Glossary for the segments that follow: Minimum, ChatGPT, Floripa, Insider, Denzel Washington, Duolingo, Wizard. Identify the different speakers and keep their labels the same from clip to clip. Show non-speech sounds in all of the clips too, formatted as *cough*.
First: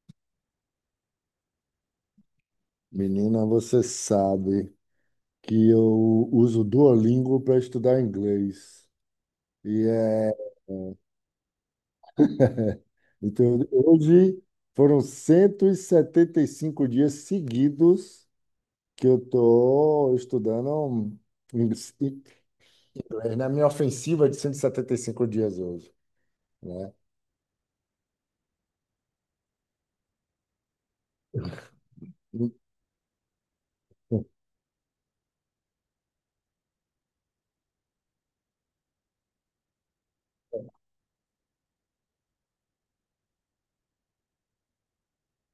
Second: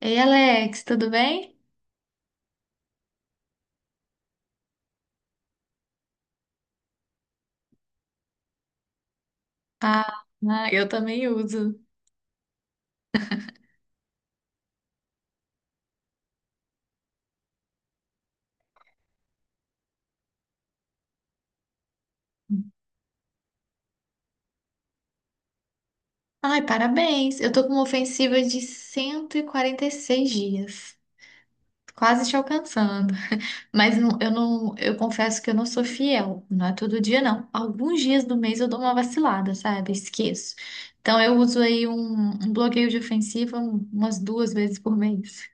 Speaker 1: Ei, Alex, tudo bem?
Speaker 2: Menina, você sabe que eu uso o Duolingo para estudar inglês. E
Speaker 1: Ah, ah, eu também uso.
Speaker 2: então, hoje foram cento e setenta e cinco dias seguidos que eu estou estudando inglês, na minha ofensiva é de cento e setenta e cinco dias hoje,
Speaker 1: Ai,
Speaker 2: né?
Speaker 1: parabéns. Eu tô com uma ofensiva de cento e quarenta e seis dias, quase te alcançando. Eu confesso que eu não sou fiel, não é todo dia não. Alguns dias do mês eu dou uma vacilada, sabe? Esqueço. Então eu uso um bloqueio de ofensiva umas duas vezes por mês.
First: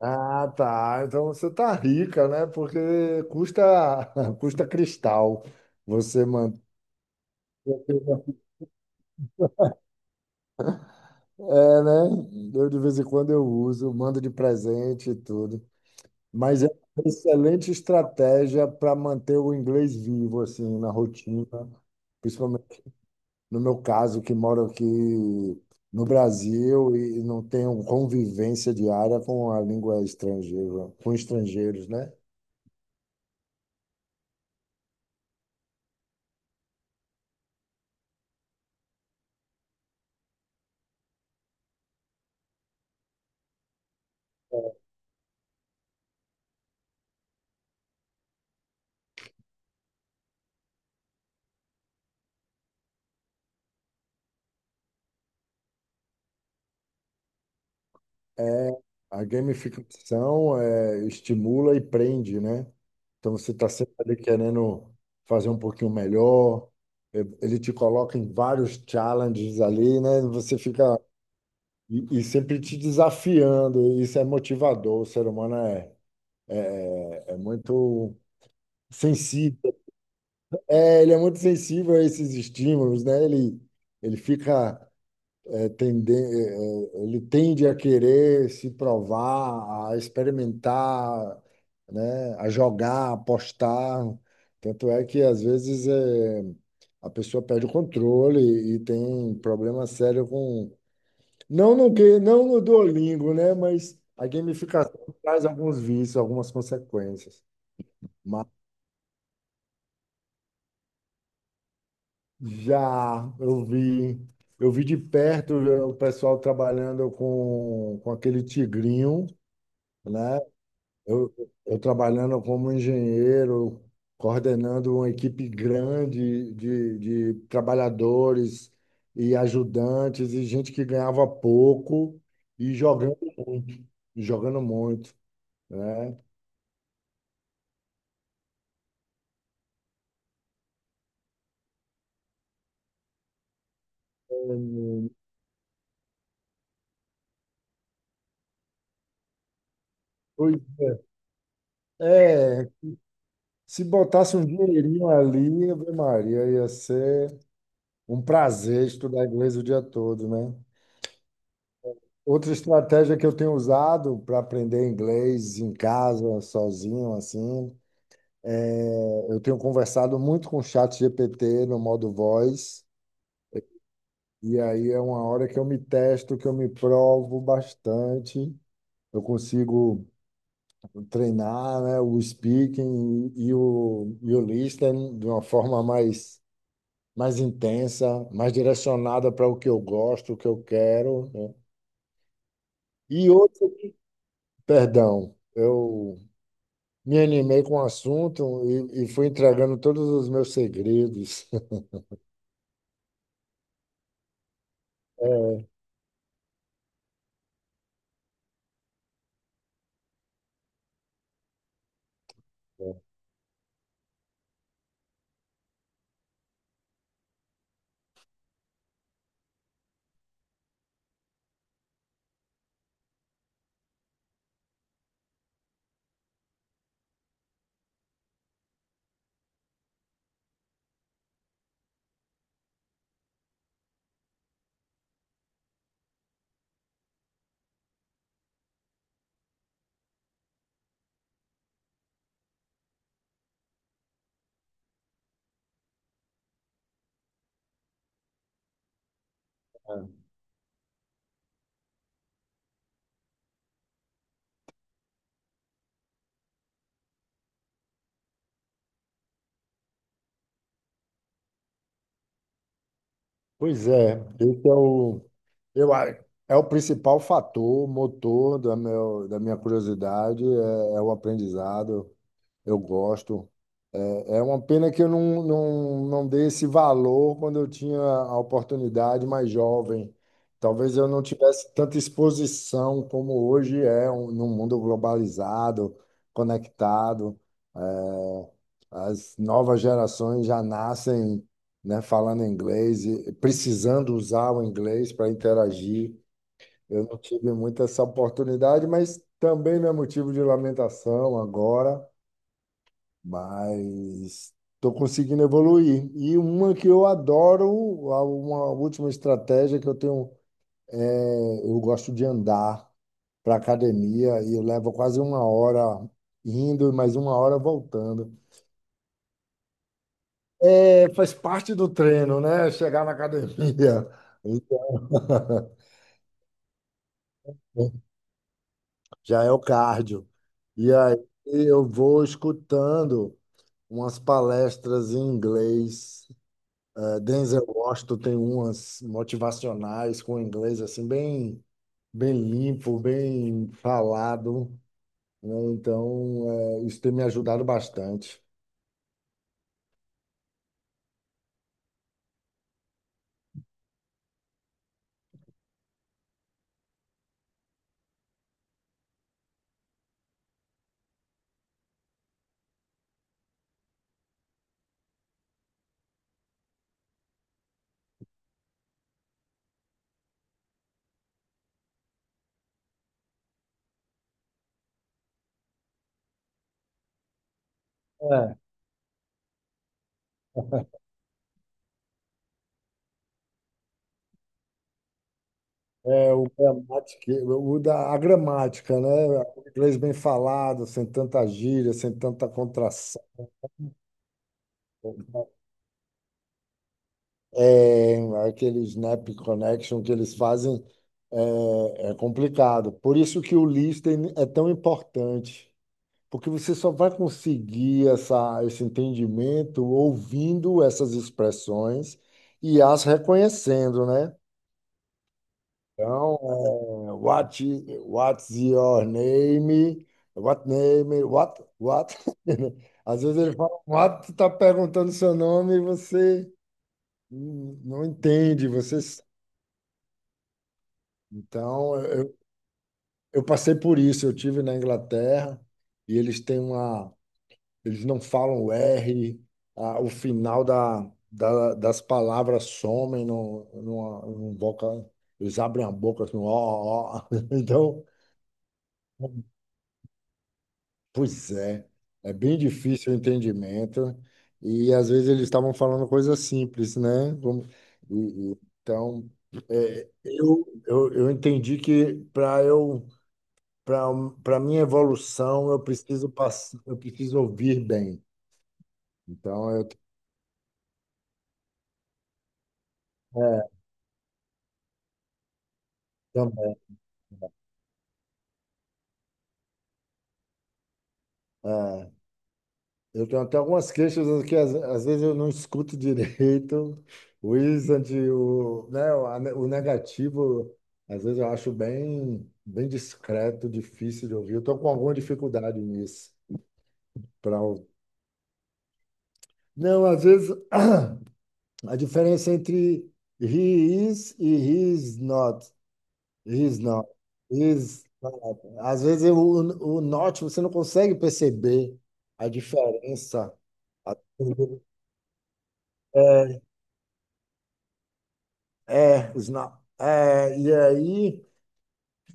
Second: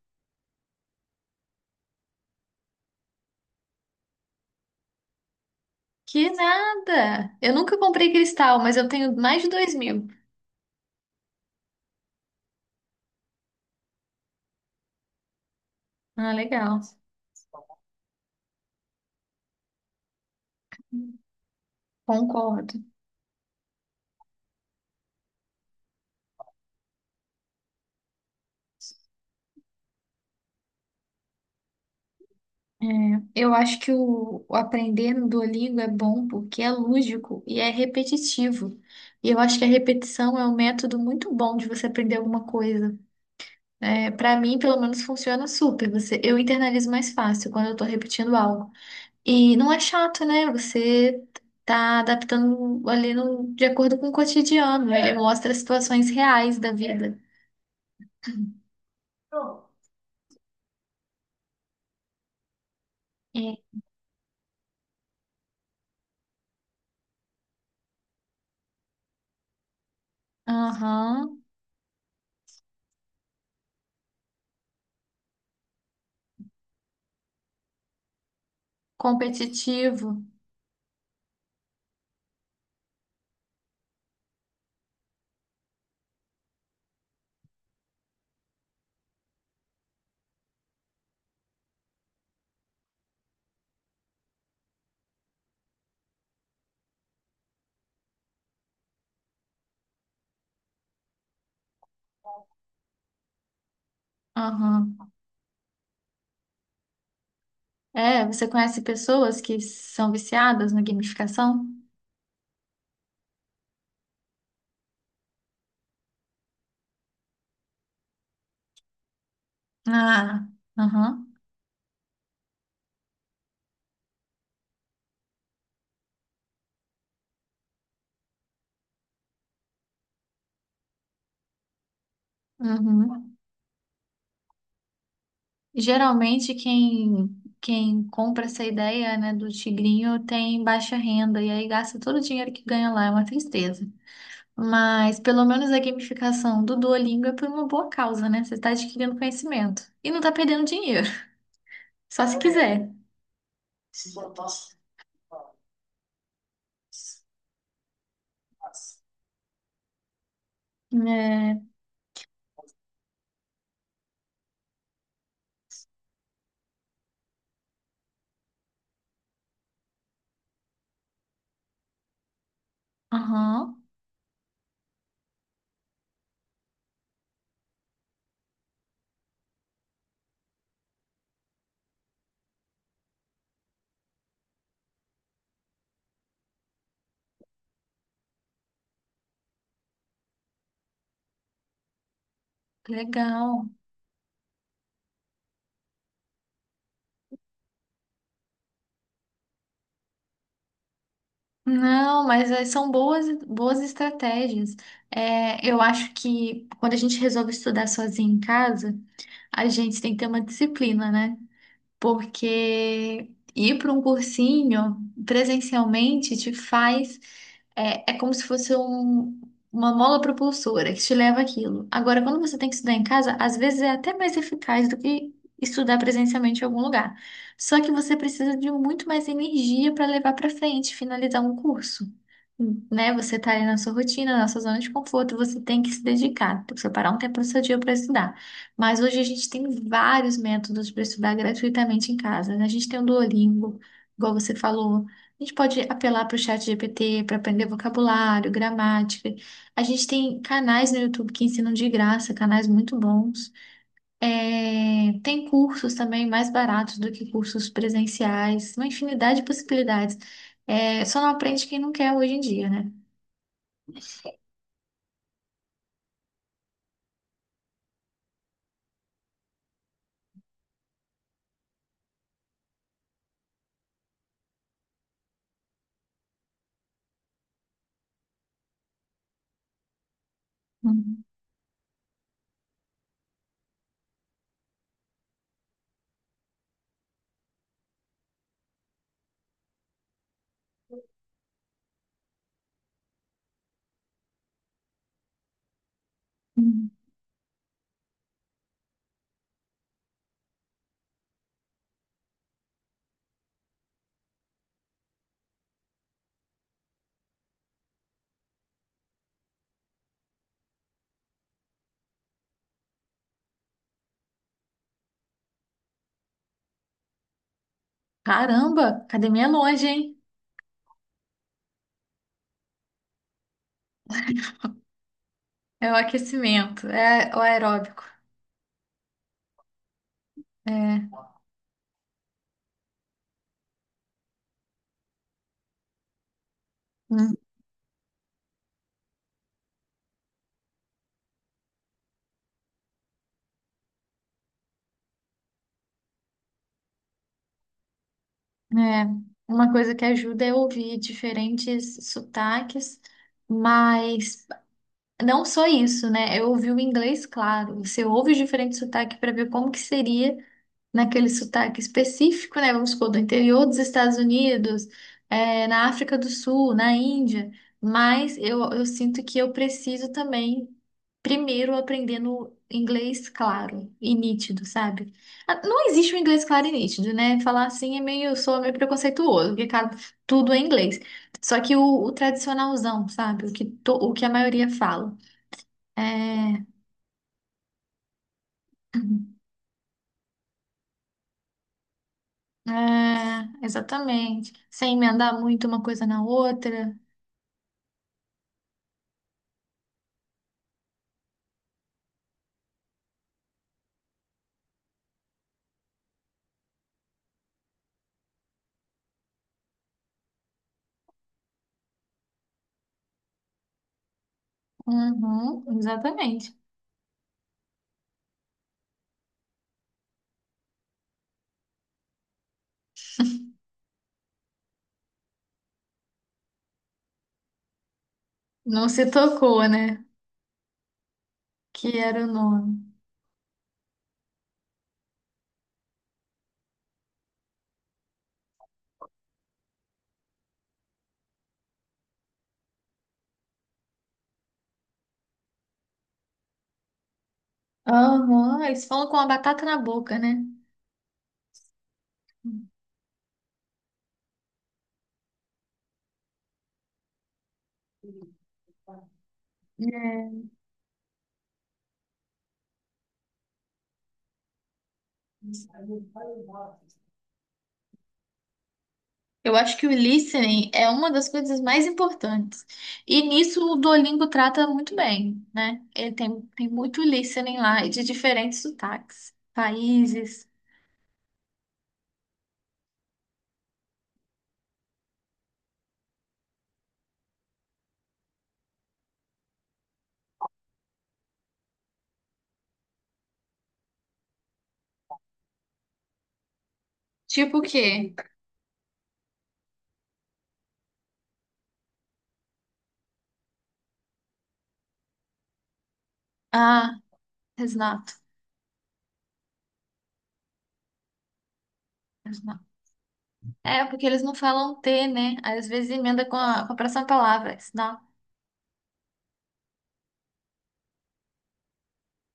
Speaker 2: Ah, tá. Então você tá rica, né? Porque custa *laughs* custa cristal você
Speaker 1: Que
Speaker 2: manter.
Speaker 1: nada! Eu nunca comprei cristal, mas eu tenho mais de 2.000.
Speaker 2: É, né? Eu de vez em quando eu uso, mando de presente e tudo.
Speaker 1: Ah,
Speaker 2: Mas é
Speaker 1: legal.
Speaker 2: uma excelente estratégia para manter o inglês vivo, assim, na rotina,
Speaker 1: Concordo.
Speaker 2: principalmente no meu caso, que moro aqui no Brasil e não tenho convivência diária com a língua estrangeira, com estrangeiros, né?
Speaker 1: Eu acho que o aprender no Duolingo é bom porque é lúdico e é repetitivo. E eu acho que a repetição é um método muito bom de você aprender alguma coisa. É, para mim, pelo menos, funciona super. Você, eu internalizo mais fácil quando eu tô repetindo algo. E não é chato, né? Você tá adaptando ali no, de acordo com o cotidiano. Ele mostra situações reais da vida.
Speaker 2: é A gamificação estimula e prende, né? Então você
Speaker 1: É.
Speaker 2: está sempre ali querendo fazer um pouquinho melhor. Ele te coloca em vários challenges ali, né? Você fica
Speaker 1: Aham.
Speaker 2: e sempre te desafiando. Isso é motivador. O ser humano é muito sensível.
Speaker 1: Competitivo.
Speaker 2: É, ele é muito sensível a esses estímulos, né? Ele fica é, tende- é, ele tende a querer se provar, a experimentar, né, a jogar, a apostar. Tanto é que, às vezes, a pessoa perde o controle e tem problema sério com. Não no que, não no Duolingo, né? Mas a
Speaker 1: Aham.
Speaker 2: gamificação traz alguns vícios, algumas consequências.
Speaker 1: É,
Speaker 2: Mas
Speaker 1: você conhece pessoas que são viciadas na gamificação?
Speaker 2: já eu vi de perto o pessoal trabalhando com aquele tigrinho, né?
Speaker 1: Ah, aham,
Speaker 2: Eu, eu trabalhando como engenheiro, coordenando uma equipe grande de trabalhadores e ajudantes e gente que ganhava pouco e
Speaker 1: uhum.
Speaker 2: muito, jogando muito, né?
Speaker 1: Geralmente quem compra essa ideia, né, do tigrinho tem baixa renda e aí gasta todo o dinheiro que ganha lá, é uma tristeza. Mas pelo menos a gamificação do Duolingo é por uma boa causa, né? Você está adquirindo conhecimento e não está
Speaker 2: Pois
Speaker 1: perdendo dinheiro, só se
Speaker 2: é,
Speaker 1: quiser.
Speaker 2: se botasse um dinheirinho ali, Ave Maria, ia ser um prazer estudar inglês o dia todo, né?
Speaker 1: É,
Speaker 2: Outra estratégia que eu tenho usado para aprender inglês em casa, sozinho, assim, é eu tenho conversado muito com o chat GPT no modo voz,
Speaker 1: aham,
Speaker 2: e aí é uma hora que eu me testo, que eu me provo bastante. Eu consigo treinar, né, o speaking e o listening de uma forma mais intensa, mais direcionada para o que eu gosto, o que eu quero, né? E
Speaker 1: legal.
Speaker 2: outro, perdão, eu me animei com o assunto e fui entregando todos os meus segredos. *laughs*
Speaker 1: Não, mas são boas, boas estratégias. É, eu acho que quando a gente resolve estudar sozinho em casa, a gente tem que ter uma disciplina, né? Porque ir para um cursinho presencialmente te faz. É, é como se fosse um- uma mola propulsora que te leva àquilo. Agora, quando você tem que estudar em casa, às vezes é até mais eficaz do que estudar presencialmente em algum lugar. Só que você precisa de muito mais energia para levar para frente, finalizar um curso. Né? Você está ali na sua rotina, na sua zona de conforto, você tem que se dedicar, tem que separar um tempo do seu dia para estudar. Mas hoje a gente tem vários métodos para estudar gratuitamente em casa, né? A gente tem o Duolingo, igual você falou. A gente pode apelar para o chat GPT para aprender vocabulário, gramática. A
Speaker 2: É,
Speaker 1: gente
Speaker 2: é.
Speaker 1: tem canais no YouTube que ensinam de graça, canais muito bons. É, tem cursos também mais baratos do que cursos presenciais, uma infinidade de possibilidades. É, só não aprende quem não quer hoje em dia, né?
Speaker 2: Pois é, esse é o, eu, a- é o principal fator, motor da, meu, da minha curiosidade, é o aprendizado. Eu gosto. É uma pena que eu não, não, não dei esse valor quando eu tinha a oportunidade mais jovem. Talvez eu não tivesse tanta exposição como hoje num mundo globalizado, conectado. É, as novas gerações já nascem, né, falando inglês, e precisando usar o inglês para interagir.
Speaker 1: Uhum.
Speaker 2: Eu não tive muito essa oportunidade, mas também não é motivo de lamentação agora, mas estou conseguindo evoluir. E uma que eu adoro, a- uma última estratégia que eu tenho, é, eu gosto de andar para academia e eu levo quase uma hora indo e mais uma hora voltando.
Speaker 1: Caramba, academia é longe, hein?
Speaker 2: É, faz parte do treino, né? Chegar na academia. *laughs*
Speaker 1: É o aquecimento, é o aeróbico.
Speaker 2: Já é o cardio. E
Speaker 1: É,
Speaker 2: aí eu vou escutando umas palestras em inglês.
Speaker 1: hum,
Speaker 2: Denzel Washington tem umas motivacionais com inglês assim bem limpo, bem falado, né? Então, isso tem me ajudado bastante.
Speaker 1: é. Uma coisa que ajuda é ouvir diferentes sotaques, mas não só isso, né? Eu ouvi o inglês, claro. Você ouve os diferentes sotaques para ver como que seria naquele sotaque específico, né? Vamos supor, do interior dos Estados Unidos, é, na África do Sul, na Índia. Mas eu sinto que eu preciso também primeiro aprendendo inglês claro e nítido, sabe? Ah, não existe um inglês claro e nítido, né? Falar assim é meio,
Speaker 2: É,
Speaker 1: sou meio preconceituoso, porque cara, tudo é inglês. Só que o tradicionalzão, sabe? O que, o que a maioria fala. É,
Speaker 2: é o gramática, o da a gramática, né?
Speaker 1: *clears throat*
Speaker 2: O inglês bem falado, sem tanta gíria, sem tanta contração.
Speaker 1: é, exatamente. Sem emendar muito uma coisa na outra.
Speaker 2: É, aquele snap connection que eles fazem é complicado. Por isso que o listening é tão importante. Porque você só vai conseguir essa, esse entendimento ouvindo essas expressões e as reconhecendo, né?
Speaker 1: Uhum,
Speaker 2: Então,
Speaker 1: exatamente.
Speaker 2: what, i- what's your name? What name? What? What? *laughs* Às vezes ele fala, what, está perguntando seu nome e você não entende,
Speaker 1: Não
Speaker 2: você...
Speaker 1: se
Speaker 2: s-
Speaker 1: tocou, né? Que
Speaker 2: Então,
Speaker 1: era o
Speaker 2: eu,
Speaker 1: nome.
Speaker 2: eu passei por isso. Eu tive na Inglaterra e eles têm uma. Eles não falam o R, a- o final da, da- das palavras somem no, numa, num boca, eles abrem a boca assim, ó, ó. Ó. *laughs* Então,
Speaker 1: Aham, eles falam com a batata na boca, né?
Speaker 2: pois é, é bem difícil o entendimento e às vezes eles estavam falando coisas simples, né? Como- e- então,
Speaker 1: É.
Speaker 2: eu entendi que para eu para para minha evolução eu preciso passar, eu preciso ouvir bem.
Speaker 1: Eu
Speaker 2: Então,
Speaker 1: acho que
Speaker 2: eu,
Speaker 1: o listening é uma das coisas mais importantes. E nisso
Speaker 2: é,
Speaker 1: o Duolingo trata muito bem, né? Ele tem, tem
Speaker 2: também.
Speaker 1: muito listening lá e de diferentes sotaques, países.
Speaker 2: É. Eu tenho até algumas queixas que às vezes eu não escuto direito. O Wizard, o, né, o a ne- o negativo, às vezes eu acho bem, bem discreto, difícil de ouvir. Eu estou com alguma dificuldade nisso.
Speaker 1: Tipo
Speaker 2: Pra...
Speaker 1: o
Speaker 2: ou-
Speaker 1: quê?
Speaker 2: Não, às vezes *clears throat* a diferença entre he is e he is not. He is
Speaker 1: Ah,
Speaker 2: not. He is
Speaker 1: exato.
Speaker 2: not. Às vezes eu- o not você não consegue perceber a
Speaker 1: Exato.
Speaker 2: diferença.
Speaker 1: É, porque eles não falam T, né? Aí, às vezes emenda
Speaker 2: É,
Speaker 1: com a próxima palavra. Senão,
Speaker 2: é, os na- e aí,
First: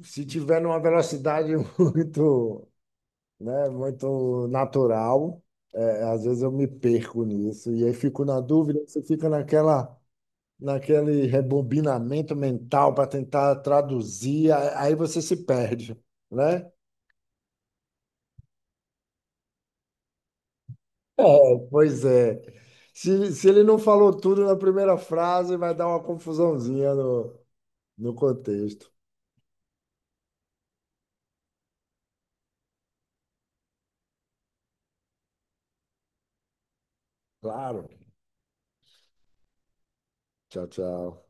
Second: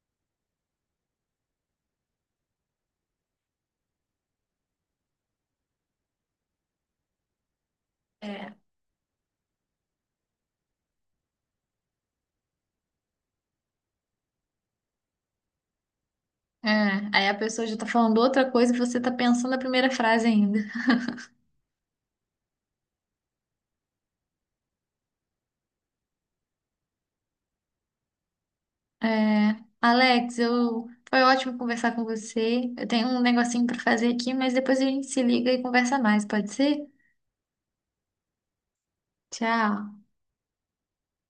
Speaker 2: se tiver numa velocidade *laughs* muito, né, muito natural, às vezes eu me perco nisso. E aí fico na
Speaker 1: é.
Speaker 2: dúvida, você fica naquela, naquele rebobinamento mental para tentar traduzir, a- aí você se perde, né?
Speaker 1: É, aí a pessoa já tá falando outra coisa e você tá pensando a primeira frase ainda.
Speaker 2: É, pois é. Se ele não falou tudo na primeira frase, vai dar uma confusãozinha no, no contexto.
Speaker 1: É, Alex, eu foi ótimo conversar com você. Eu tenho um negocinho para fazer aqui, mas depois a gente se liga e conversa mais, pode ser?
Speaker 2: Claro.
Speaker 1: Tchau.
Speaker 2: Tchau, tchau.